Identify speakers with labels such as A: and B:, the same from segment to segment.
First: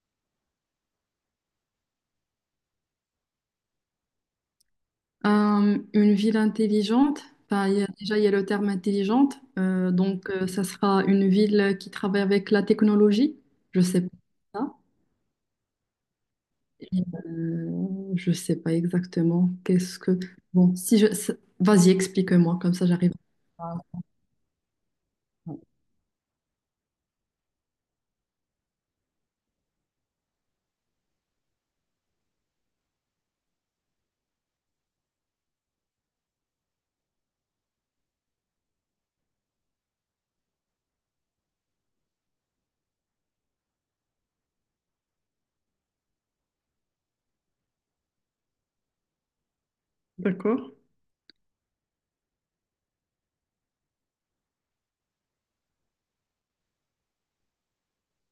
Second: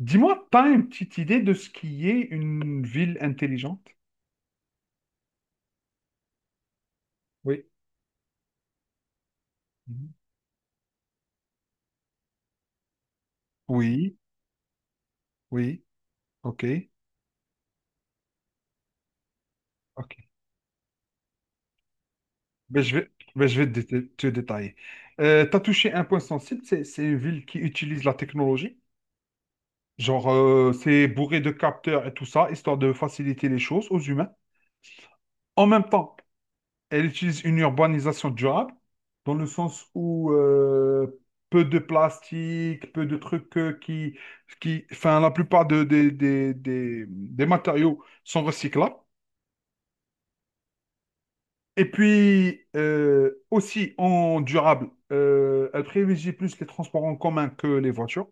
A: Dis-moi, pas une petite idée de ce qui est une ville intelligente?
B: Une ville intelligente,
A: Oui.
B: enfin, déjà il y a le terme intelligente,
A: Mhm.
B: ça sera une ville qui travaille avec la technologie, je sais pas
A: Oui,
B: ça,
A: oui, ok,
B: et, je sais pas exactement qu'est-ce
A: ok.
B: que... Bon, si je... Vas-y, explique-moi, comme ça j'arrive.
A: Ben, je vais te, dé- Te détailler. Tu as touché un point sensible, c'est une ville qui utilise la technologie. Genre, c'est bourré de capteurs et tout ça, histoire de faciliter les choses aux humains. En même temps, elle utilise une urbanisation durable, dans le sens où peu de plastique, peu de trucs enfin, la plupart de- des matériaux sont recyclables.
B: D'accord.
A: Et puis, aussi en durable, elle privilégie plus les transports en commun que les voitures,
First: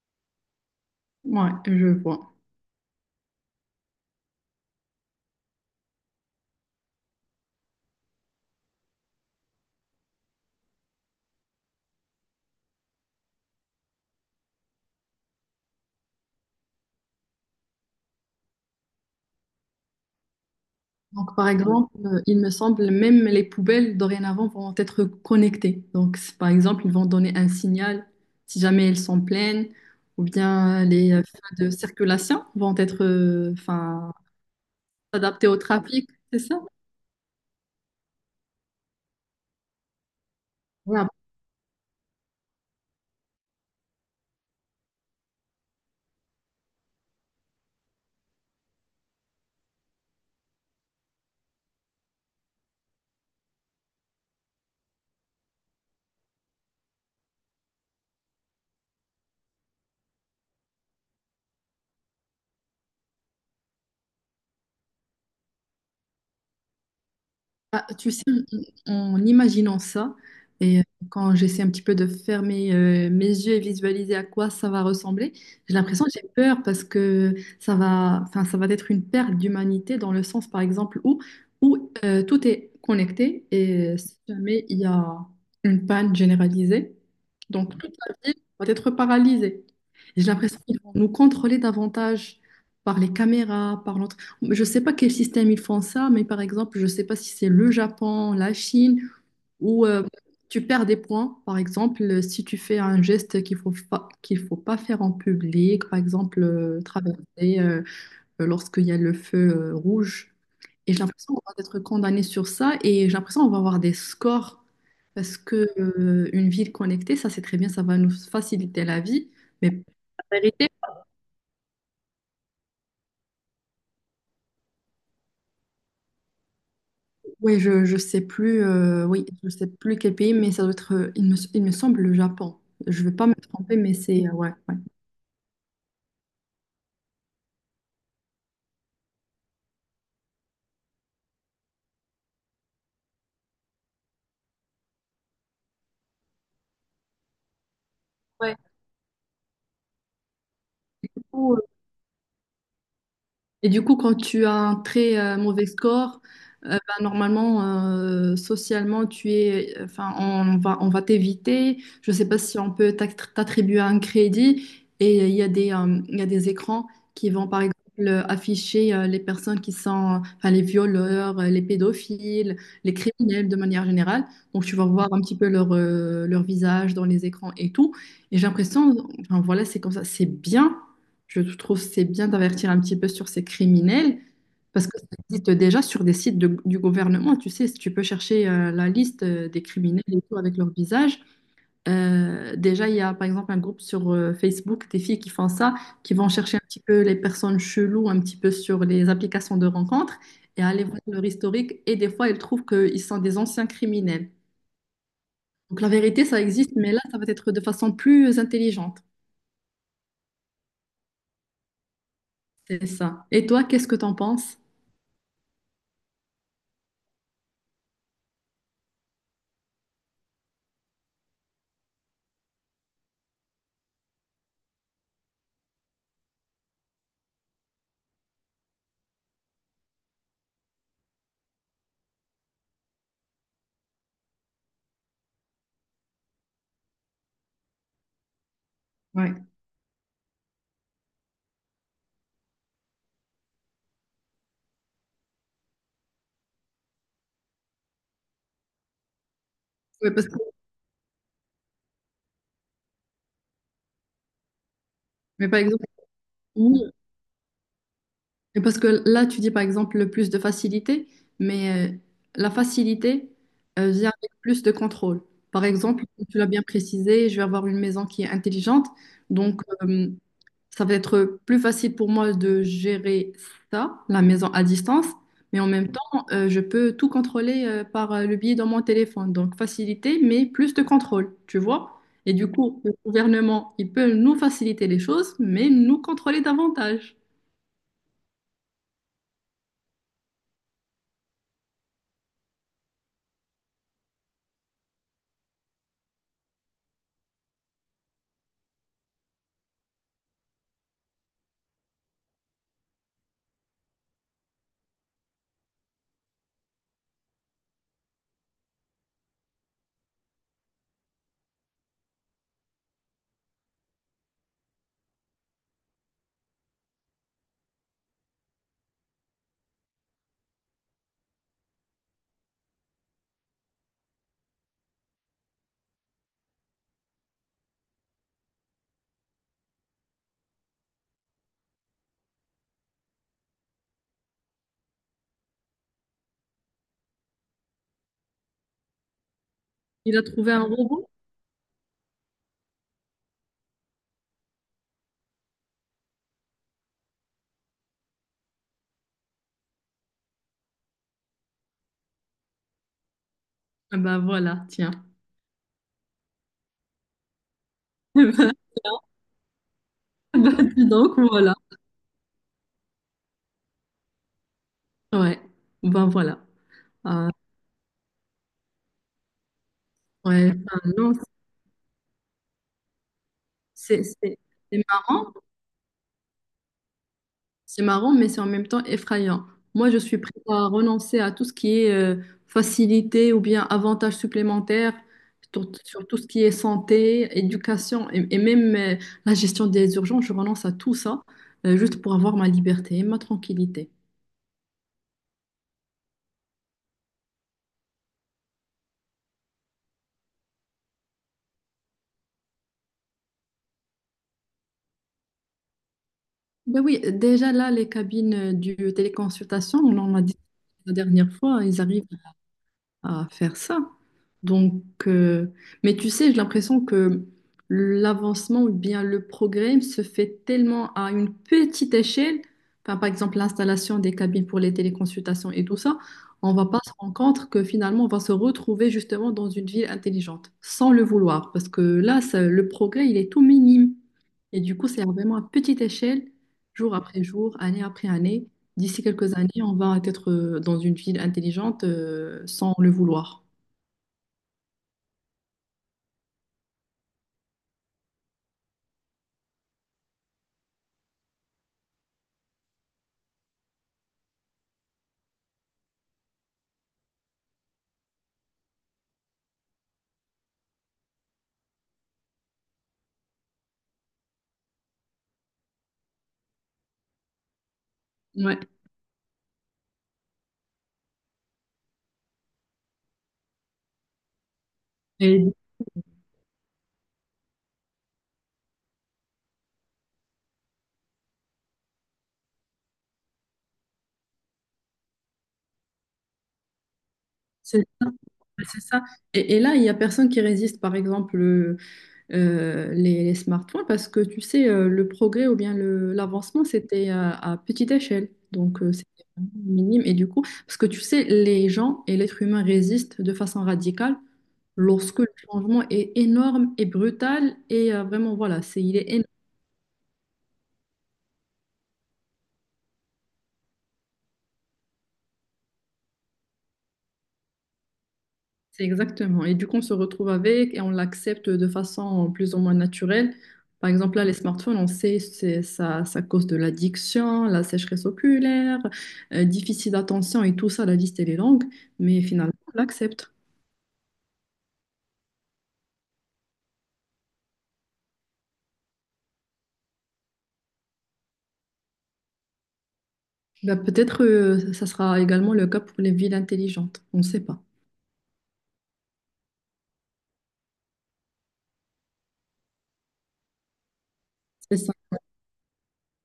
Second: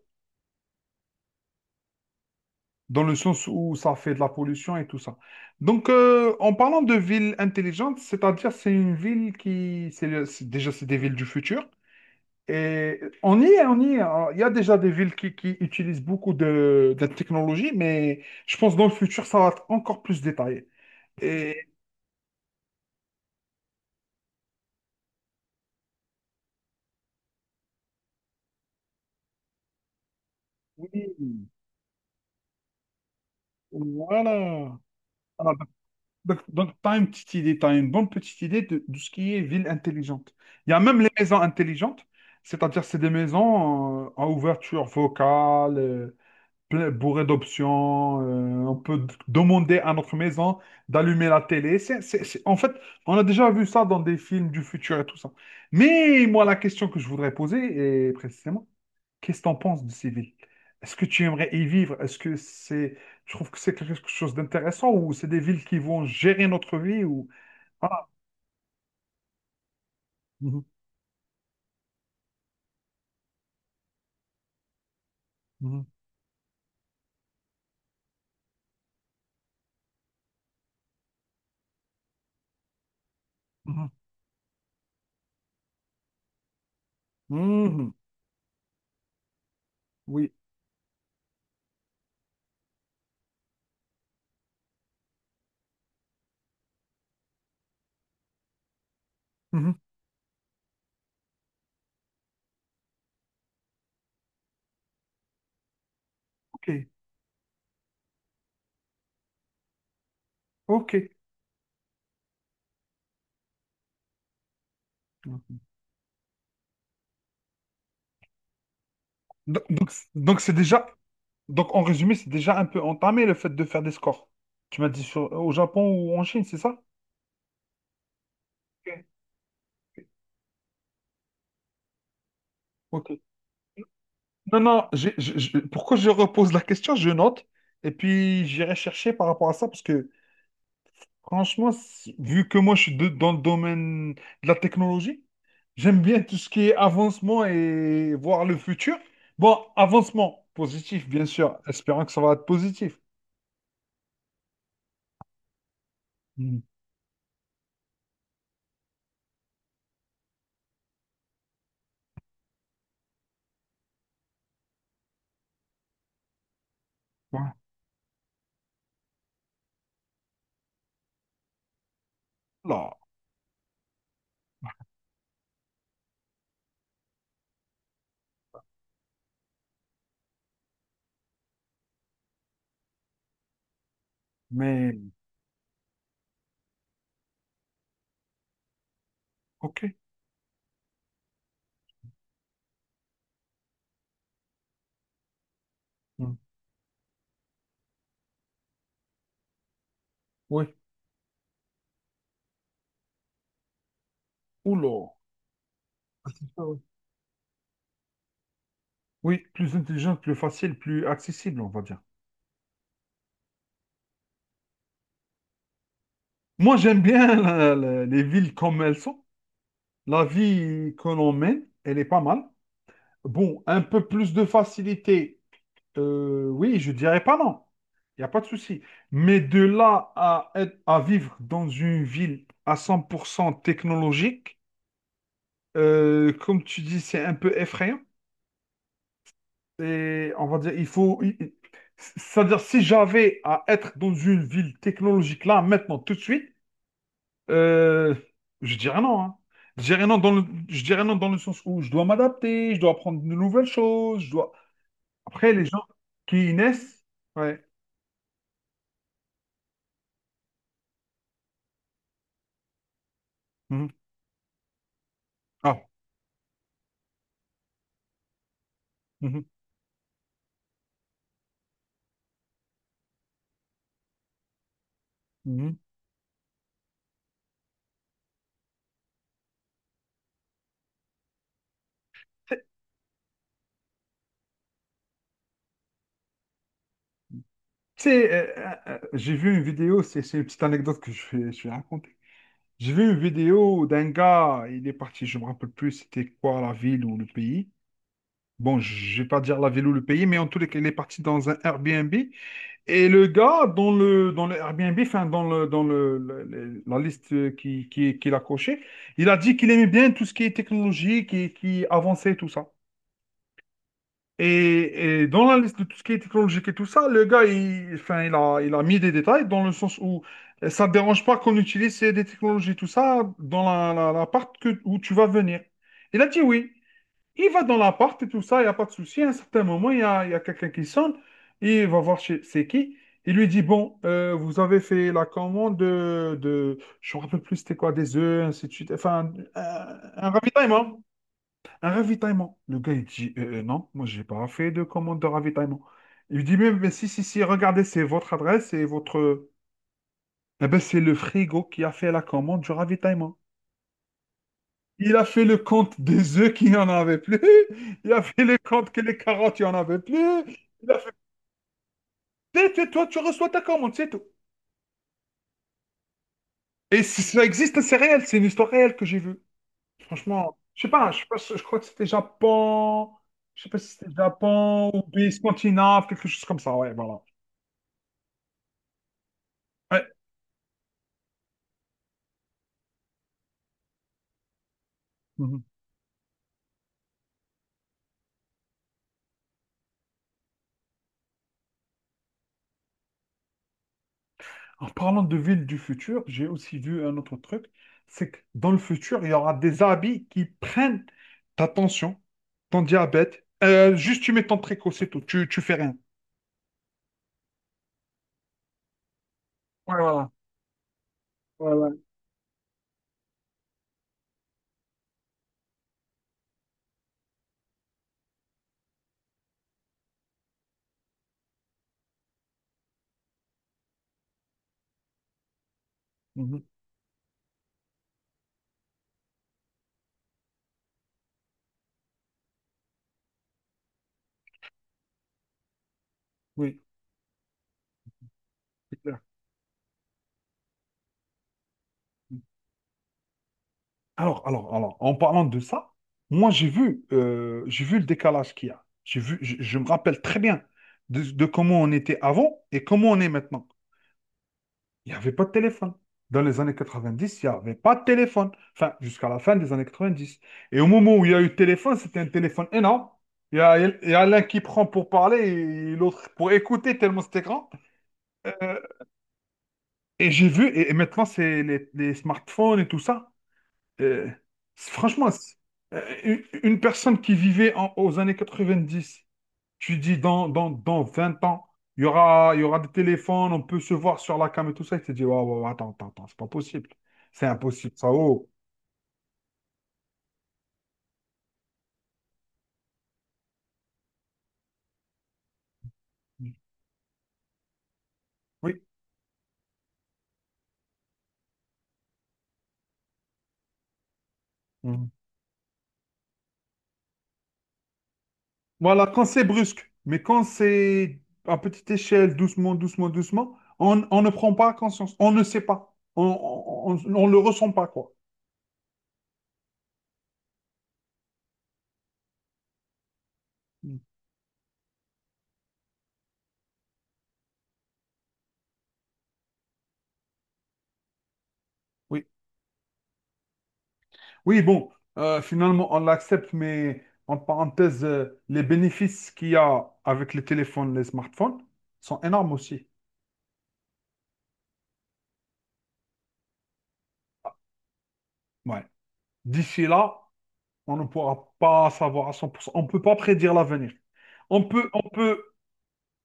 B: Ouais, je vois.
A: dans le sens où ça fait de la pollution et tout ça. Donc, en parlant de ville intelligente, c'est-à-dire c'est une ville qui, c'est le- c'est- déjà c'est des villes du futur. Et on y est. Alors, il y a déjà des villes qui utilisent beaucoup de technologie, mais je pense que dans le futur, ça va être encore plus détaillé.
B: Donc, par
A: Et
B: exemple, il me semble même les poubelles dorénavant vont être connectées. Donc, par exemple, ils vont donner un signal si jamais elles sont pleines, ou bien les
A: oui,
B: feux de circulation vont être, enfin,
A: voilà.
B: adaptés
A: Alors,
B: au trafic, c'est ça?
A: donc, tu as une petite idée, tu as une bonne petite idée de ce qui est ville intelligente. Il y a même les maisons intelligentes, c'est-à-dire c'est des maisons à ouverture vocale, bourré d'options. On peut demander à notre maison d'allumer la télé. En fait, on a déjà vu ça dans des films du futur et tout ça. Mais moi, la question que je voudrais poser est précisément, qu'est-ce que tu en penses de ces villes? Est-ce que tu aimerais y vivre? Est-ce que c'est, tu trouves que c'est quelque chose d'intéressant ou c'est des villes qui vont gérer notre vie ou
B: Ah,
A: ah,
B: tu sais, en en imaginant ça,
A: mhm,
B: et quand j'essaie un petit peu de fermer mes yeux et visualiser à quoi ça va ressembler, j'ai
A: mhm,
B: l'impression que j'ai peur parce que ça va, enfin, ça va être une perte d'humanité dans le sens, par exemple, où, où tout est connecté et si jamais il y a une panne généralisée,
A: mhm,
B: donc
A: mhm,
B: toute la ville va être paralysée. Et j'ai
A: oui,
B: l'impression qu'ils vont nous contrôler davantage par les caméras, par je ne sais pas quel système ils font ça, mais par exemple, je ne sais pas si c'est le Japon, la Chine,
A: mhm,
B: où tu perds des points, par exemple, si tu fais un geste qu'il faut pas faire en public, par exemple,
A: ok,
B: traverser lorsqu'il y a le feu rouge. Et
A: ok.
B: j'ai l'impression qu'on va être condamné sur ça et j'ai l'impression qu'on va avoir des scores parce
A: Donc,
B: que une ville connectée, ça c'est très bien, ça va nous faciliter la vie, mais la
A: donc c'est
B: vérité,
A: déjà donc, en résumé, c'est déjà un peu entamé le fait de faire des scores. Tu m'as dit au Japon ou en Chine, c'est ça?
B: oui, je sais plus,
A: Ok.
B: oui, je sais plus quel pays, mais ça doit être, il me semble, le Japon. Je ne vais
A: Ok.
B: pas me tromper, mais c'est, ouais,
A: Non,
B: ouais.
A: non, pourquoi je repose la question, je note, et puis j'irai chercher par rapport à ça, parce que franchement, vu que moi je suis dans le domaine de la technologie, j'aime bien tout ce qui est avancement et voir
B: Ouais.
A: le futur. Bon, avancement positif, bien sûr, espérant que ça va être positif.
B: Et du coup, quand tu as un très mauvais score,
A: Mm.
B: ben, normalement, socialement, tu es, enfin, on va t'éviter. Je ne sais pas si on peut t'attribuer un crédit. Et il y a des, il y a des écrans qui vont, par exemple, afficher les personnes qui sont, enfin, les violeurs, les pédophiles, les
A: Voilà.
B: criminels de manière générale. Donc, tu vas voir un petit peu leur, leur visage dans les écrans et tout. Et j'ai l'impression, enfin, voilà, c'est comme ça, c'est bien. Je trouve que c'est bien d'avertir un petit peu sur ces criminels parce que
A: Mais,
B: ça existe déjà sur des sites du gouvernement. Tu sais, si tu peux chercher la liste des
A: ok.
B: criminels et tout avec leur visage. Déjà, il y a par exemple un groupe sur Facebook des filles qui font ça, qui vont
A: Mm.
B: chercher un petit peu les personnes cheloues un petit peu sur les applications de rencontres et
A: Oui.
B: aller voir leur historique. Et des fois, elles trouvent qu'ils sont des anciens criminels.
A: Oula.
B: Donc la vérité, ça existe, mais là, ça va être de façon plus intelligente.
A: Oui, plus intelligente, plus facile, plus accessible, on va dire.
B: C'est ça. Et toi, qu'est-ce que t'en penses?
A: Moi, j'aime bien les villes comme elles sont. La vie que l'on mène, elle est pas mal. Bon, un peu plus de facilité, oui, je dirais pas non. Il n'y a pas de souci. Mais de là à, à vivre dans une ville à 100% technologique, comme tu dis, c'est un peu effrayant.
B: Ouais.
A: Et on va dire, il faut... C'est-à-dire, si j'avais à être dans une ville technologique là, maintenant, tout de suite, Euh, je dirais non, hein. Je dirais
B: Ouais,
A: non
B: parce
A: dans le, je dirais non dans le sens où je dois m'adapter, je dois apprendre de nouvelles choses, je dois...
B: Mais
A: Après,
B: par
A: les
B: exemple,
A: gens qui y
B: oui,
A: naissent... Ouais.
B: et parce que là, tu dis par exemple le plus de facilité, mais la facilité
A: Mhm.
B: vient avec plus de contrôle. Par
A: Ah.
B: exemple, comme tu l'as bien précisé, je vais avoir une maison qui est intelligente,
A: Mhm.
B: donc ça va être plus facile pour moi de gérer ça, la maison à distance, mais en
A: Mhm.
B: même temps, je peux tout contrôler par le biais de mon téléphone. Donc facilité, mais plus de contrôle, tu vois? Et du
A: Tu
B: coup, le gouvernement, il peut nous faciliter les choses, mais nous contrôler davantage.
A: sais, j'ai vu une vidéo, c'est une petite anecdote que je vais raconter. J'ai vu une vidéo d'un gars, il est parti, je me rappelle plus c'était quoi la ville ou le pays. Bon, je vais pas dire la ville ou le pays, mais en tous les cas, il est parti dans un Airbnb. Et le gars, dans le Airbnb, enfin, dans le- la liste qu'il a cochée, il a dit qu'il aimait bien tout ce qui est technologique et qui avançait et tout ça. Et dans la liste de tout ce qui est technologique et tout ça, le gars, enfin, il a mis des détails dans le sens où ça ne dérange pas qu'on utilise des technologies, tout ça, dans l'appart que, où tu vas venir. Il a dit oui. Il va dans l'appart et tout ça, il n'y a pas de souci. À un certain moment, il y a quelqu'un qui sonne. Il va voir c'est qui. Il lui dit, bon, vous avez fait la commande je ne me rappelle plus c'était quoi, des œufs, ainsi de suite. Enfin,
B: Il a
A: un
B: trouvé un
A: ravitaillement.
B: robot?
A: Un ravitaillement. Le gars, il dit, non, moi, j'ai pas fait de commande de ravitaillement. Il lui dit, mais si, si, si, regardez, c'est votre adresse et votre... Eh ben, c'est le frigo qui a fait la commande du ravitaillement.
B: Ah ben voilà, tiens.
A: Il a fait le compte des œufs qu'il n'y en avait plus. Il a
B: Eh ben,
A: fait le compte que
B: tiens.
A: les carottes, il n'y en avait plus.
B: Ben, dis
A: Il a fait,
B: donc, voilà.
A: Toi, tu reçois ta commande, c'est tout.
B: Ouais, ben voilà.
A: Et si
B: Ah,
A: ça existe, c'est réel, c'est une histoire réelle que j'ai vue.
B: ouais,
A: Franchement,
B: enfin, non,
A: je sais pas, si, je crois que c'était Japon, je sais pas si
B: c'est
A: c'était
B: c'est- c'est
A: Japon ou pays
B: marrant,
A: scandinave, quelque chose comme ça, ouais, voilà.
B: c'est marrant, mais c'est en même temps effrayant. Moi, je
A: Ouais.
B: suis prête à renoncer à tout ce qui est facilité ou bien avantage supplémentaire
A: Mhm.
B: sur, sur tout ce qui est santé, éducation et même la gestion des urgences. Je renonce à tout ça juste pour avoir ma liberté et ma tranquillité.
A: En parlant de villes du futur, j'ai aussi vu un autre truc, c'est que dans le futur, il y aura des habits qui prennent ta tension, ton diabète. Juste tu mets ton préco, c'est tout, tu fais rien.
B: Ben oui, déjà là, les cabines du téléconsultation,
A: Ouais,
B: on en a
A: voilà.
B: dit la dernière fois, ils
A: Voilà.
B: arrivent à faire ça. Donc, euh, mais tu sais, j'ai l'impression que l'avancement ou bien le progrès se fait tellement à une petite échelle. Enfin, par exemple, l'installation des cabines pour les téléconsultations et tout ça, on
A: Mhm.
B: va pas se rendre compte que finalement, on va se retrouver justement dans une ville intelligente, sans le vouloir, parce que là, le progrès, il est tout minime. Et du coup, c'est vraiment à petite échelle,
A: Oui,
B: jour après jour, année après année.
A: c'est
B: D'ici
A: clair.
B: quelques années, on va être dans une ville intelligente sans le vouloir.
A: Alors, en parlant de ça, moi j'ai vu le décalage qu'il y a. J'ai vu, je me rappelle très bien de comment on était avant et comment on est maintenant. Il n'y avait pas de téléphone. Dans les années 90, il n'y avait pas de téléphone. Enfin, jusqu'à la fin des années 90. Et au moment où il y a eu le téléphone, c'était un téléphone énorme. Il y a l'un qui prend pour parler et l'autre pour écouter, tellement c'était grand.
B: Ouais.
A: Euh, et j'ai vu, et maintenant, c'est les smartphones et tout ça. Euh, Franchement,
B: Et
A: euh, une une personne qui vivait aux années 90, tu dis dans 20 ans, il y aura des téléphones, on peut se voir sur la cam et tout ça. Il Tu te dis, ouais, ouais, ouais, attends, attends, attends, c'est pas possible. C'est
B: c'est
A: impossible,
B: ça.
A: ça. Oh.
B: Ouais, c'est ça. Et là, il n'y a personne qui résiste, par exemple, les smartphones, parce que tu sais, le progrès ou bien l'avancement, c'était à petite échelle.
A: Oui.
B: Donc, c'était vraiment minime. Et du coup, parce que tu sais, les gens et l'être humain résistent de façon radicale
A: Mhm.
B: lorsque le changement est énorme et brutal. Et vraiment, voilà, c'est, il
A: Voilà,
B: est
A: quand
B: énorme.
A: c'est brusque, mais quand c'est à petite échelle, doucement, doucement, doucement, on ne prend pas conscience, on ne sait pas, on ne le ressent pas, quoi.
B: C'est exactement. Et du coup, on se retrouve avec et on l'accepte de façon plus ou moins naturelle. Par
A: Mm.
B: exemple, là, les smartphones, on sait c'est ça, ça cause de l'addiction, la sécheresse oculaire, déficit d'attention et tout ça, la liste, elle est longue, mais
A: Oui,
B: finalement, on l'accepte.
A: oui, bon, finalement, on l'accepte, mais en parenthèse, les bénéfices qu'il y a avec les téléphones, les smartphones sont énormes aussi.
B: Bah, peut-être ça sera également le cas pour les villes intelligentes. On ne sait pas.
A: Ouais. D'ici là, on ne pourra pas savoir à 100%. On ne peut pas prédire l'avenir.
B: C'est ça.
A: On peut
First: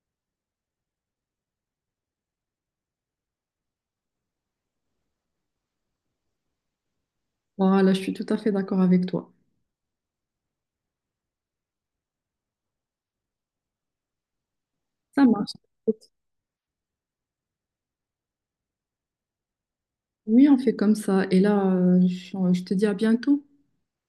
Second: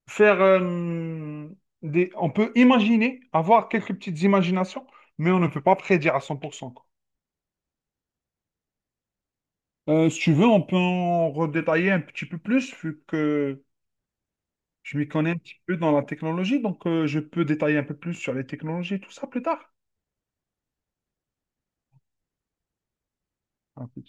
A: faire on peut imaginer, avoir quelques petites imaginations, mais on ne peut pas prédire à 100% quoi.
B: Voilà, je suis tout à fait d'accord avec toi.
A: Si tu veux, on peut en redétailler un petit peu plus, vu que je m'y
B: Ça
A: connais un
B: marche.
A: petit peu dans la technologie, donc je peux détailler un peu plus sur les technologies, tout ça plus tard.
B: Oui, on fait comme ça. Et là, je te dis à bientôt.
A: Un peu.